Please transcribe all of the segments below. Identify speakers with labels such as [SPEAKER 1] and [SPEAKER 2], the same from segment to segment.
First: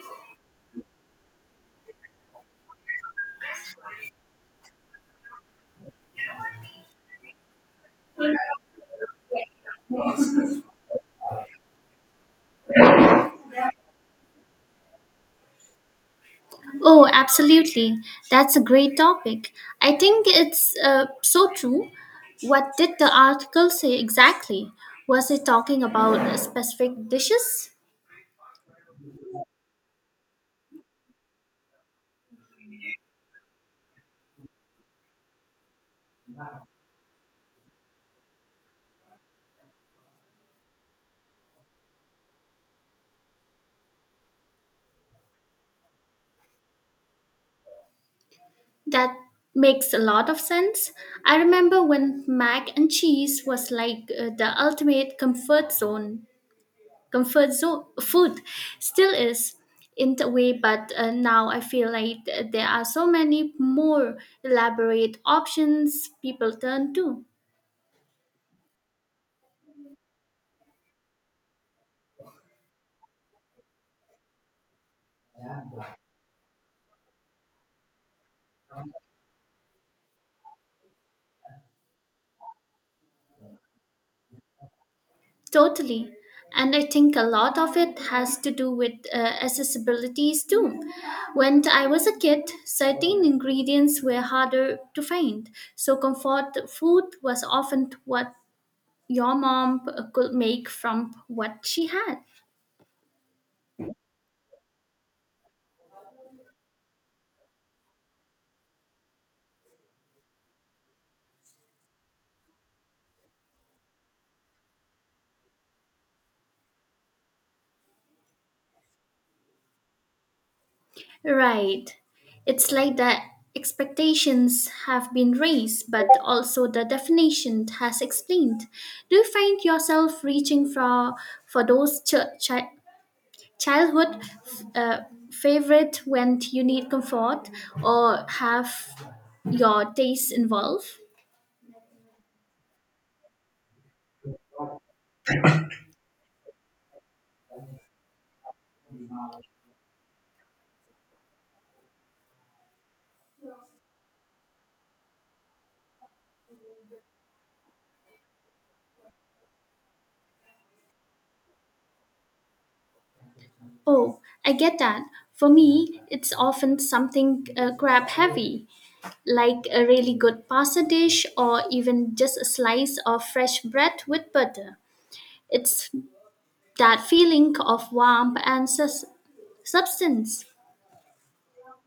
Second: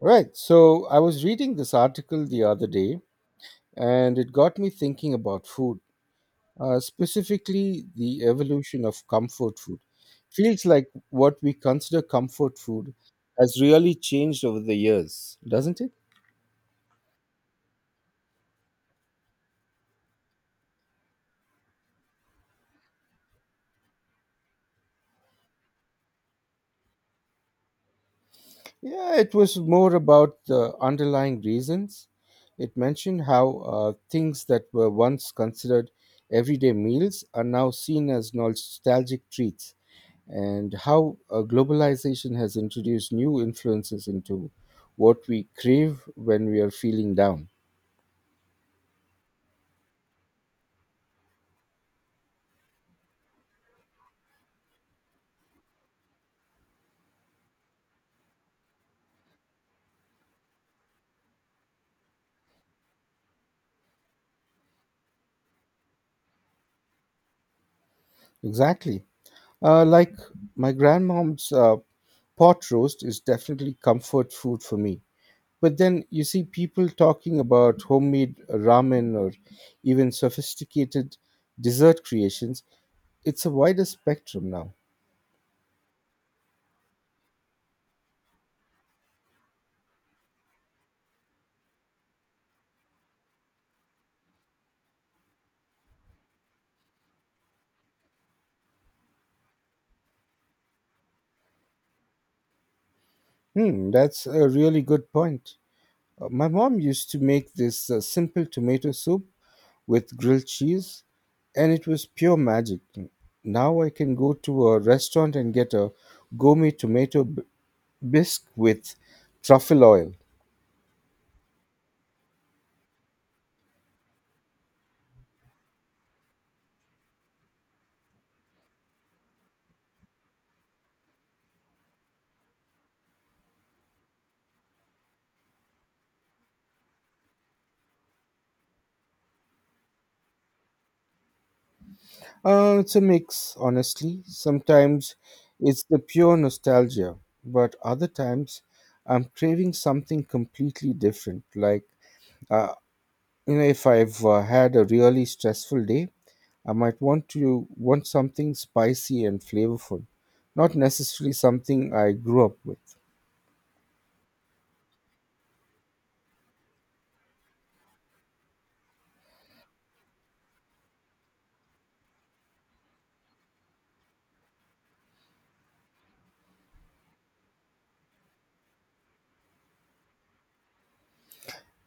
[SPEAKER 1] Right. So I was reading this article the other day and it got me thinking about food, specifically the evolution of comfort food. Feels like what we consider comfort food has really changed over the years, doesn't it?
[SPEAKER 2] Oh, absolutely. That's a great topic. I think it's so true. What did the article say exactly? Was it talking about specific dishes?
[SPEAKER 1] Yeah, it was more about the underlying reasons. It mentioned how things that were once considered everyday meals are now seen as nostalgic treats and how globalization has introduced new influences into what we crave when we are feeling down.
[SPEAKER 2] That makes a lot of sense. I remember when mac and cheese was like the ultimate comfort zone food still is in a way, but now I feel like there are so many more elaborate options people turn to.
[SPEAKER 1] Exactly. Like my grandmom's pot roast is definitely comfort food for me. But then you see people talking about homemade ramen or even sophisticated dessert creations. It's a wider spectrum now.
[SPEAKER 2] Totally. And I think a lot of it has to do with accessibilities too. When I was a kid, certain ingredients were harder to find. So, comfort food was often what your mom could make from what she had.
[SPEAKER 1] That's a really good point. My mom used to make this simple tomato soup with grilled cheese, and it was pure magic. Now I can go to a restaurant and get a gourmet bisque with truffle oil.
[SPEAKER 2] Right. It's like the expectations have been raised, but also the definition has explained. Do you find yourself reaching for those childhood uh, favorite when you need comfort or have your tastes involved?
[SPEAKER 1] It's a mix, honestly. Sometimes it's the pure nostalgia, but other times I'm craving something completely different. Uh, you know, if I've had a really stressful day, I might want something spicy and flavorful, not necessarily something I grew up with.
[SPEAKER 2] Oh, I get that. For me, it's often something crab heavy, like a really good pasta dish or even just a slice of fresh bread with butter. It's that feeling of warmth and substance.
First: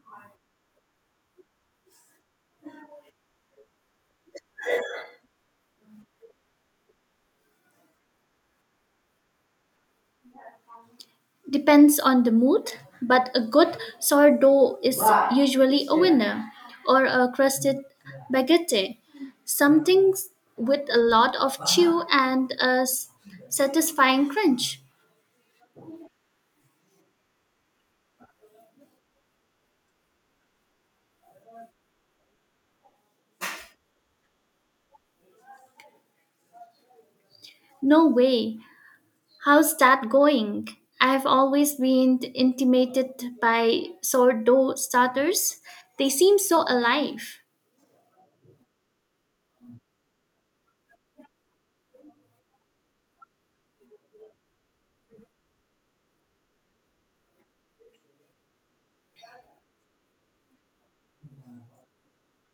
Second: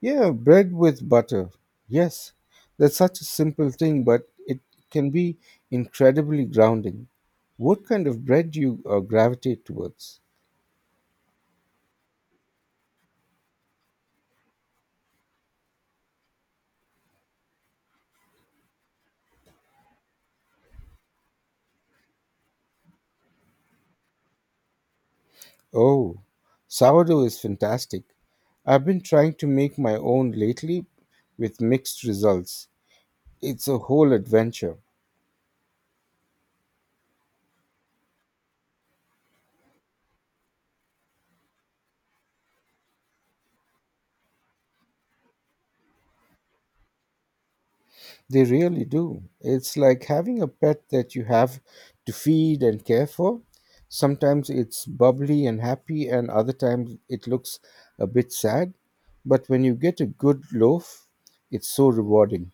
[SPEAKER 1] Yeah, bread with butter, yes, that's such a simple thing, but it can be incredibly grounding. What kind of bread do you gravitate towards?
[SPEAKER 2] Depends on the mood, but a good sourdough is usually a winner, or a crusted baguette, something with a lot of chew and a satisfying crunch.
[SPEAKER 1] Oh, sourdough is fantastic. I've been trying to make my own lately with mixed results. It's a whole adventure.
[SPEAKER 2] No way, how's that going? I've always been intimidated by sourdough starters. They seem so alive.
[SPEAKER 1] They really do. It's like having a pet that you have to feed and care for. Sometimes it's bubbly and happy, and other times it looks a bit sad. But when you get a good loaf, it's so rewarding.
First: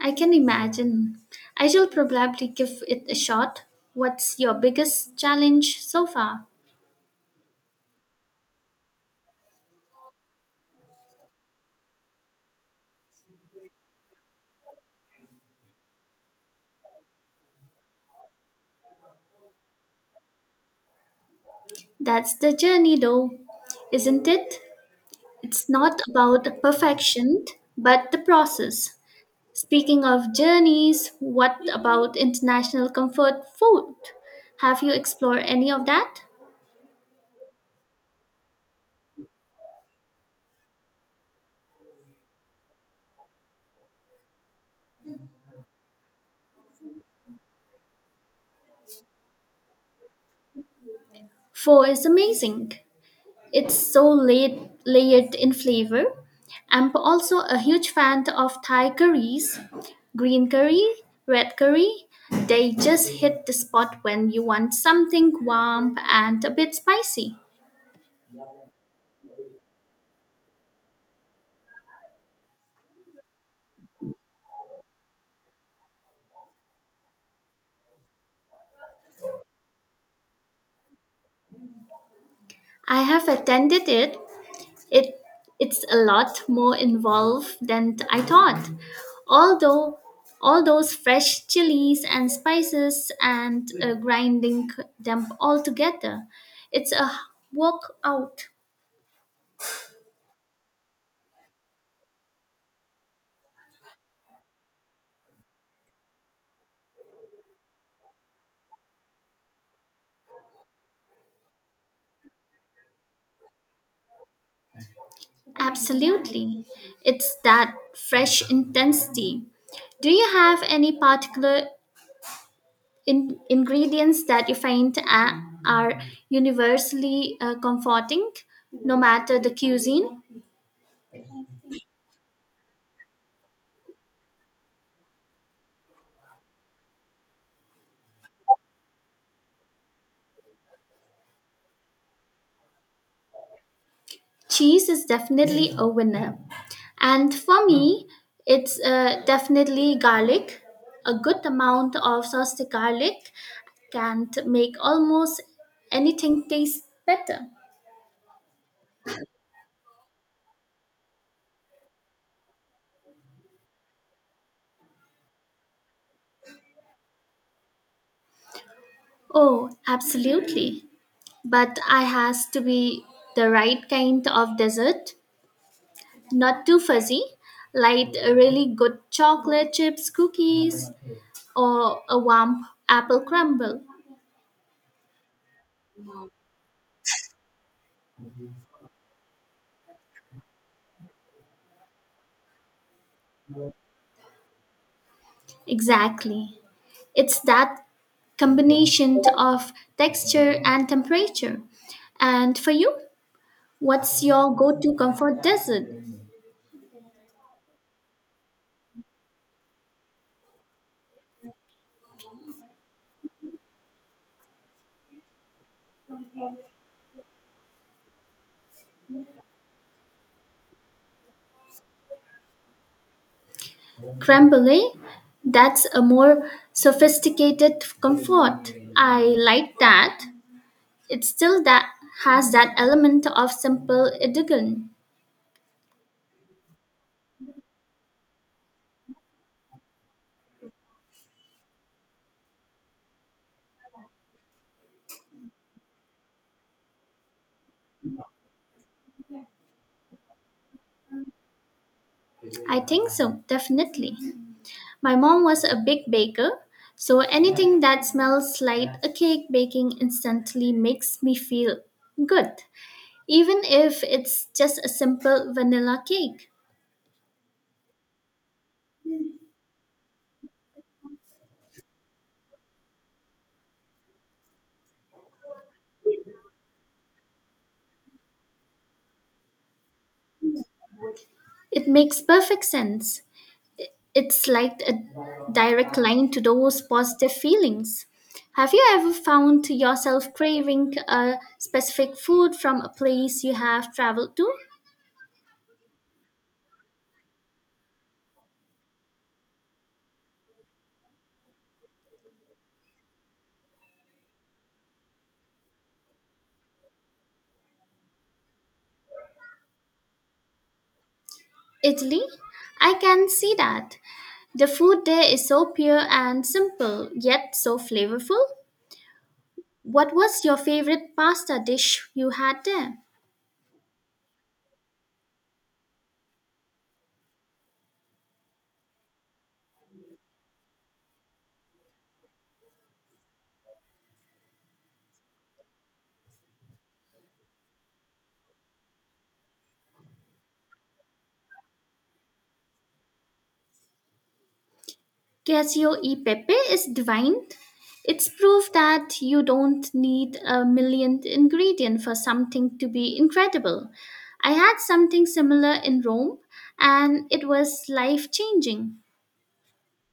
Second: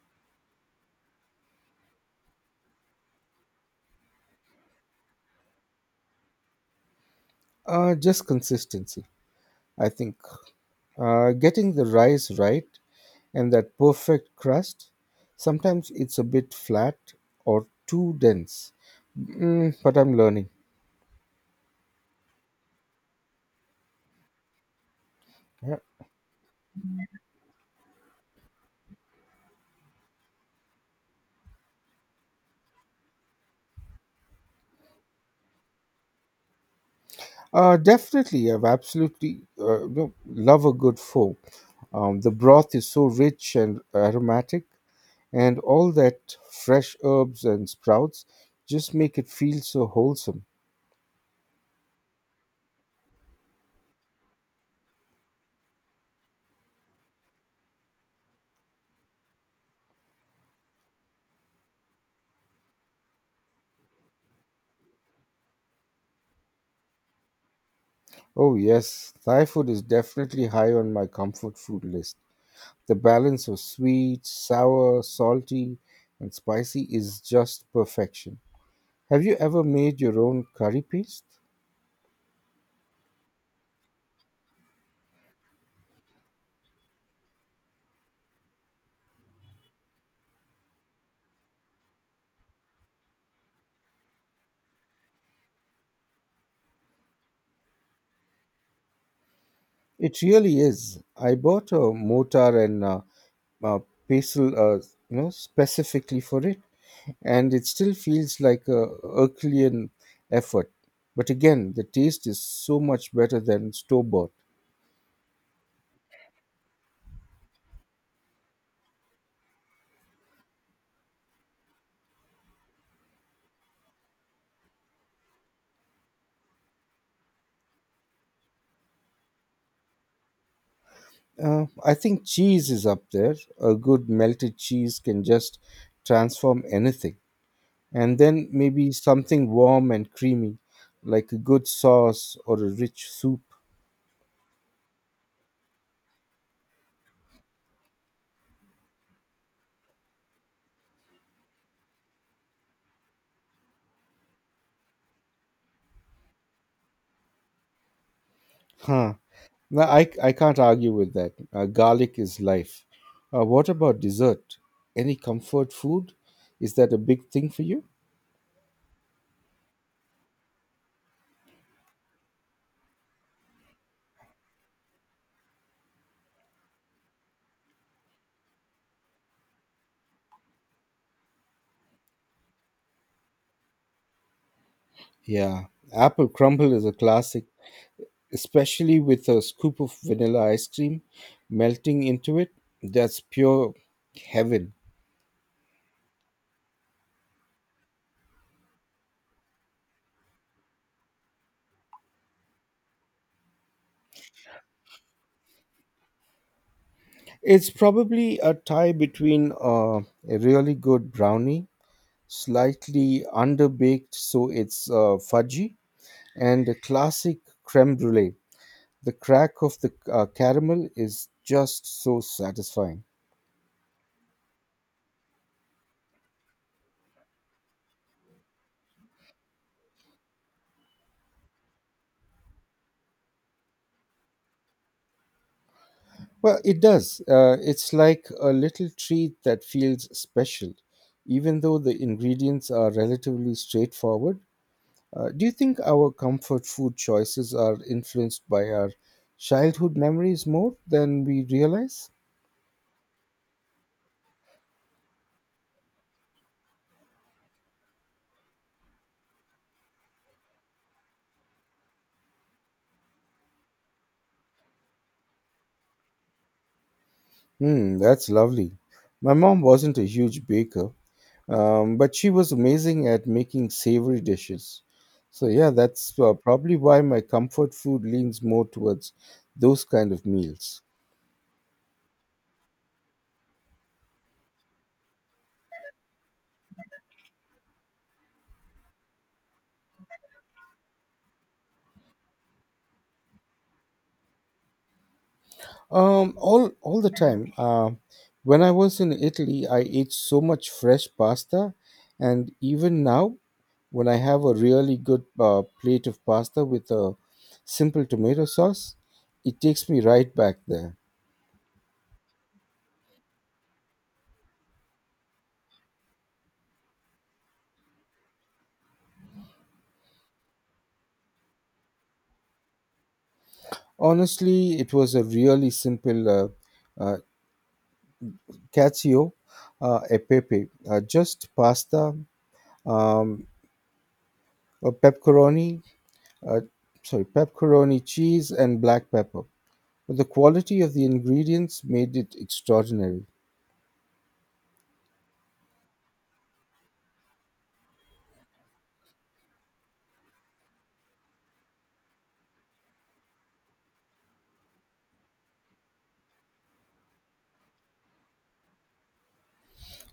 [SPEAKER 2] I can imagine. I shall probably give it a shot. What's your biggest challenge so far?
[SPEAKER 1] Just consistency, I think. Getting the rice right and that perfect crust. Sometimes it's a bit flat or too dense. But I'm learning.
[SPEAKER 2] That's the journey, though, isn't it? It's
[SPEAKER 1] Yeah.
[SPEAKER 2] not about perfection, but the process. Speaking of journeys, what about international comfort food? Have you explored any of that?
[SPEAKER 1] Definitely, I've absolutely no, love a good pho. The broth is so rich and aromatic, and all that fresh herbs and sprouts just make it feel so wholesome.
[SPEAKER 2] Pho is amazing. It's so layered in flavor. I'm also a huge fan of Thai curries. Green curry, red curry, they just hit the spot when you want something warm and a bit spicy.
[SPEAKER 1] Oh, yes, Thai food is definitely high on my comfort food list. The balance of sweet, sour, salty, and spicy is just perfection. Have you ever made your own curry paste?
[SPEAKER 2] I have attended it. It it's a lot more involved than I thought. Although all those fresh chilies and spices and grinding them all together, it's a workout.
[SPEAKER 1] It really is. I bought a mortar and uh, basil, you know, specifically for it, and it still feels like a Herculean effort. But again, the taste is so much better than store bought.
[SPEAKER 2] Absolutely, it's that fresh intensity. Do you have any particular ingredients that you find are universally comforting, no matter the cuisine?
[SPEAKER 1] I think cheese is up there. A good melted cheese can just transform anything. And then maybe something warm and creamy, like a good sauce or a rich soup.
[SPEAKER 2] Cheese is definitely a winner. And for me, it's definitely garlic. A good amount of sauced garlic can make almost anything taste better.
[SPEAKER 1] Huh. No, I can't argue with that. Garlic is life. What about dessert? Any comfort food? Is that a big thing for you?
[SPEAKER 2] Oh, absolutely. But I has to be the right kind of dessert, not too fuzzy, like a really good chocolate chips, cookies, or a warm apple crumble.
[SPEAKER 1] Yeah. Apple crumble is a classic, especially with a scoop of vanilla ice cream melting into it. That's pure heaven.
[SPEAKER 2] Exactly. It's that combination of texture and temperature. And for you, what's your go to comfort dessert?
[SPEAKER 1] It's probably a tie between a really good brownie, slightly underbaked so it's fudgy, and a classic creme brulee. The crack of the caramel is just so satisfying.
[SPEAKER 2] Creme brulee? That's a more sophisticated comfort. I like that. It still that has that element of simple elegance.
[SPEAKER 1] Well, it does. It's like a little treat that feels special, even though the ingredients are relatively straightforward. Do you think our comfort food choices are influenced by our childhood memories more than we realize?
[SPEAKER 2] I think so, definitely. My mom was a big baker, so anything that smells like a cake baking instantly makes me feel good. Even if it's just a simple vanilla cake,
[SPEAKER 1] That's lovely. My mom wasn't a huge baker. But she was amazing at making savory dishes. So yeah, that's probably why my comfort food leans more towards those kind of meals.
[SPEAKER 2] it makes perfect sense. It's like a direct line to those positive feelings. Have you ever found yourself craving a specific food from a place you have traveled to?
[SPEAKER 1] All the time. When I was in Italy, I ate so much fresh pasta, and even now, when I have a really good plate of pasta with a simple tomato sauce, it takes me right back there.
[SPEAKER 2] Italy? I can see that. The food there is so pure and simple, yet so flavorful. What was your favorite pasta dish you had there?
[SPEAKER 1] Honestly, it was a really simple uh, cacio e pepe, just pasta, um, pepperoni, uh, sorry, pepperoni cheese, and black pepper. But the quality of the ingredients made it extraordinary.
[SPEAKER 2] Casio e Pepe is divine. It's proof that you don't need a millionth ingredient for something to be incredible. I had something similar in Rome and it was life changing.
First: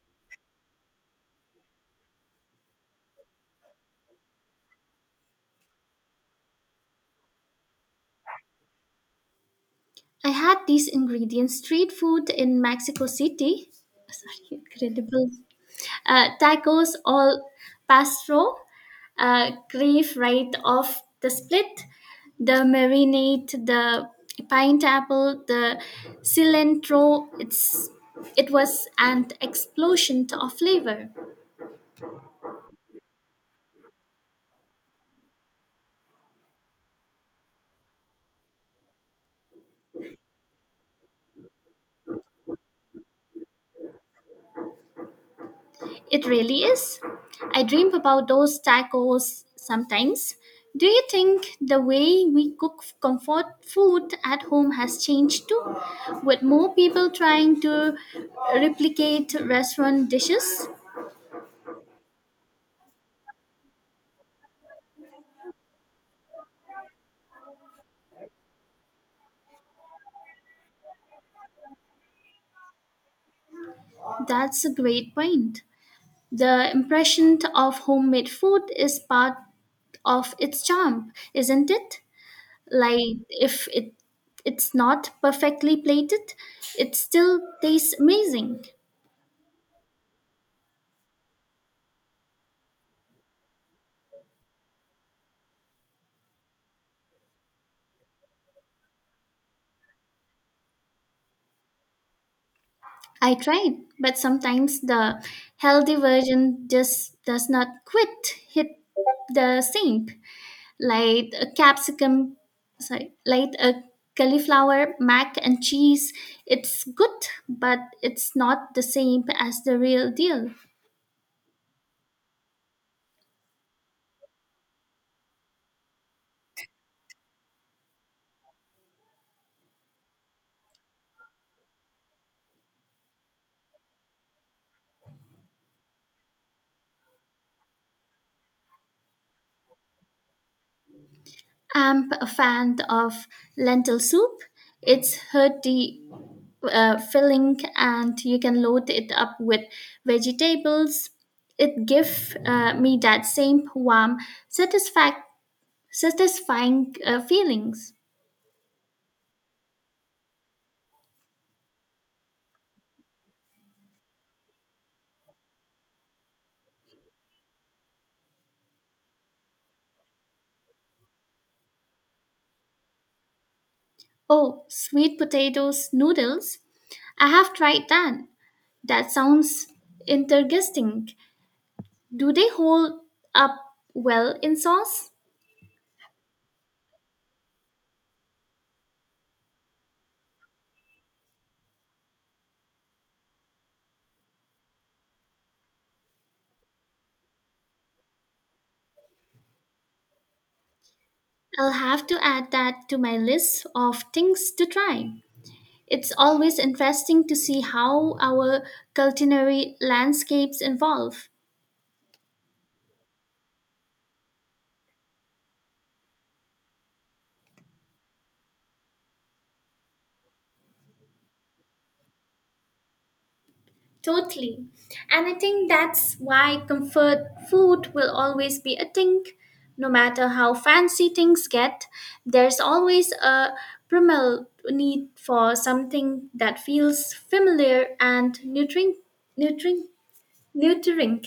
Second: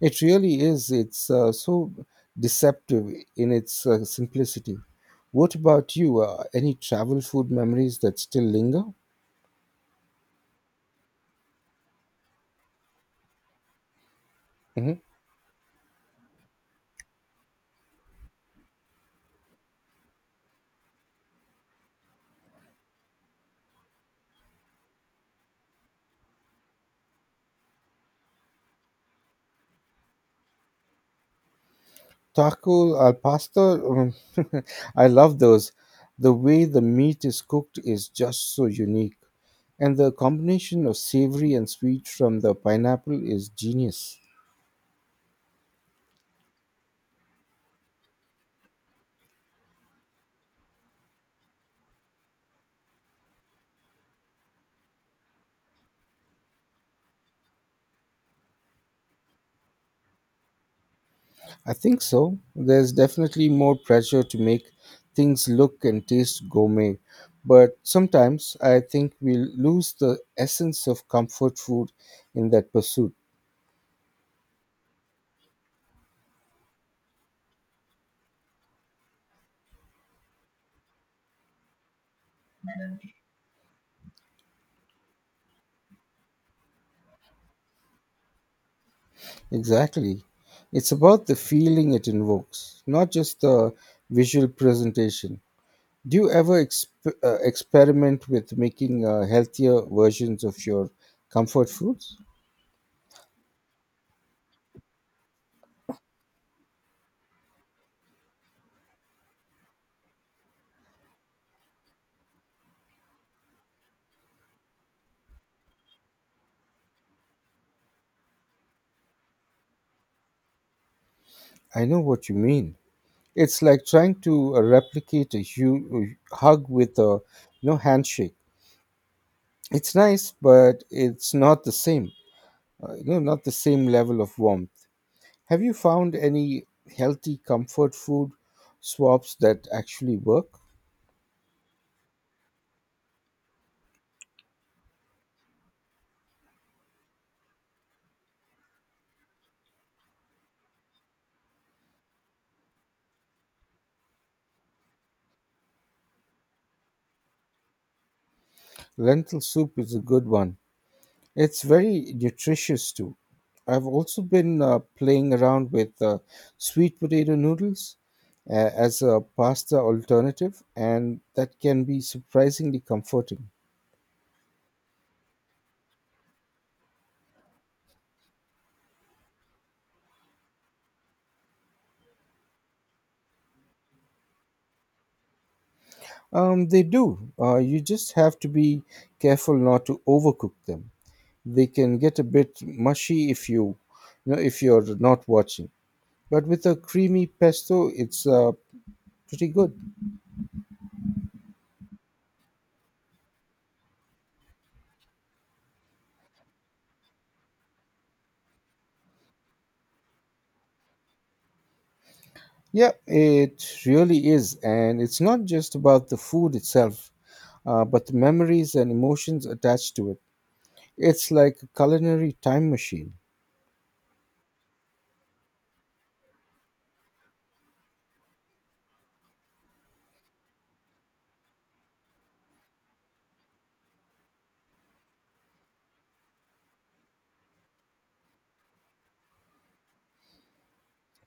[SPEAKER 1] It really is. It's so deceptive in its simplicity. What about you? Any travel food memories that still linger?
[SPEAKER 2] I had these ingredients street food in Mexico City. Sorry,
[SPEAKER 1] Mm-hmm.
[SPEAKER 2] incredible. Tacos all pastro crave right off the split, the marinade, the pineapple, the cilantro. It was an explosion of flavor.
[SPEAKER 1] Taco al pastor, I love those. The way the meat is cooked is just so unique, and the combination of savory and sweet from the pineapple is genius.
[SPEAKER 2] It really is. I dream about those tacos sometimes. Do you think the way we cook comfort food at home has changed too, with more people trying to replicate restaurant dishes?
[SPEAKER 1] I think so. There's definitely more pressure to make things look and taste gourmet, but sometimes I think we lose the essence of comfort food in that pursuit.
[SPEAKER 2] That's a great point. The impression of homemade food is part of its charm, isn't it? Like if it's not perfectly plated, it still tastes amazing.
[SPEAKER 1] Exactly. It's about the feeling it invokes, not just the visual presentation. Do you ever exp- experiment with making healthier versions of your comfort foods?
[SPEAKER 2] I tried, but sometimes the healthy version just does not quit hit the sink. Like a capsicum sorry, like a cauliflower mac and cheese, it's good, but it's not the same as the real deal.
[SPEAKER 1] I know what you mean. It's like trying to replicate a hug with a, you know, handshake. It's nice, but it's not the same. You know, not the same level of warmth. Have you found any healthy comfort food swaps that actually work?
[SPEAKER 2] I'm a fan of lentil soup. It's hearty, filling, and you can load it up with vegetables. It gives me that same warm, satisfac- satisfying feelings.
[SPEAKER 1] Lentil soup is a good one. It's very nutritious too. I've also been playing around with sweet potato noodles as a pasta alternative, and that can be surprisingly comforting.
[SPEAKER 2] Oh, sweet potatoes noodles. I have tried that. That sounds interesting. Do they hold up well in sauce?
[SPEAKER 1] They do. You just have to be careful not to overcook them. They can get a bit mushy if you know, if you're not watching. But with a creamy pesto, it's pretty good.
[SPEAKER 2] I'll have to add that to my list of things to try. It's always interesting to see how our culinary landscapes evolve.
[SPEAKER 1] Yeah, it really is, and it's not just about the food itself, but the memories and emotions attached to it. It's like a culinary time machine.
[SPEAKER 2] Totally. And I think that's why comfort food will always be a thing. No matter how fancy things get, there's always a primal need for something that feels familiar and nurturing. Nurturing. Nurturing.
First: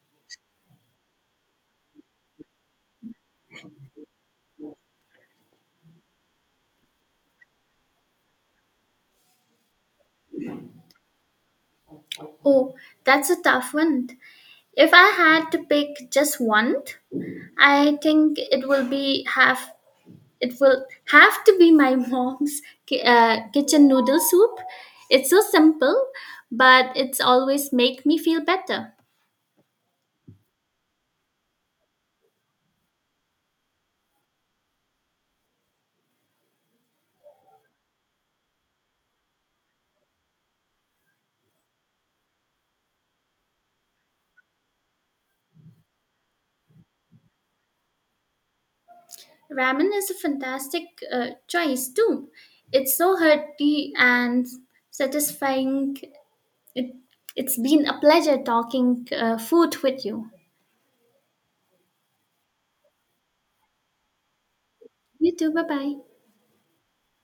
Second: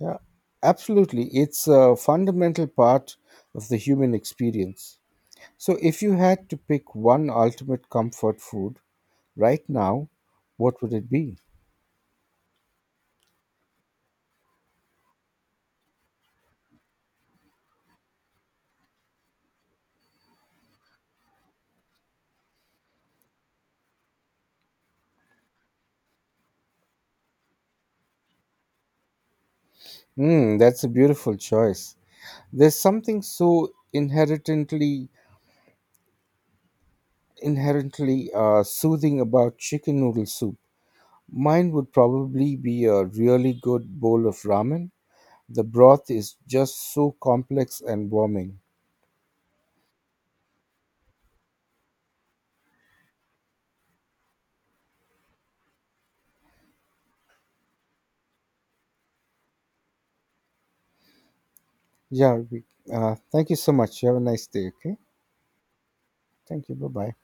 [SPEAKER 1] Yeah, absolutely. It's a fundamental part of the human experience. So, if you had to pick one ultimate comfort food right now, what would it be?
[SPEAKER 2] Oh, that's a tough one. If I had to pick just one, I think it will have to be my mom's kitchen noodle soup. It's so simple, but it's always make me feel better.
[SPEAKER 1] Mm, that's a beautiful choice. There's something so inherently soothing about chicken noodle soup. Mine would probably be a really good bowl of ramen. The broth is just so complex and warming.
[SPEAKER 2] Ramen is a fantastic choice too. It's so hearty and satisfying. It, it's been a pleasure talking food with you.
[SPEAKER 1] Yeah, we, Thank you so much. You have a nice day. Okay,
[SPEAKER 2] You too. Bye bye.
[SPEAKER 1] thank you. Bye bye.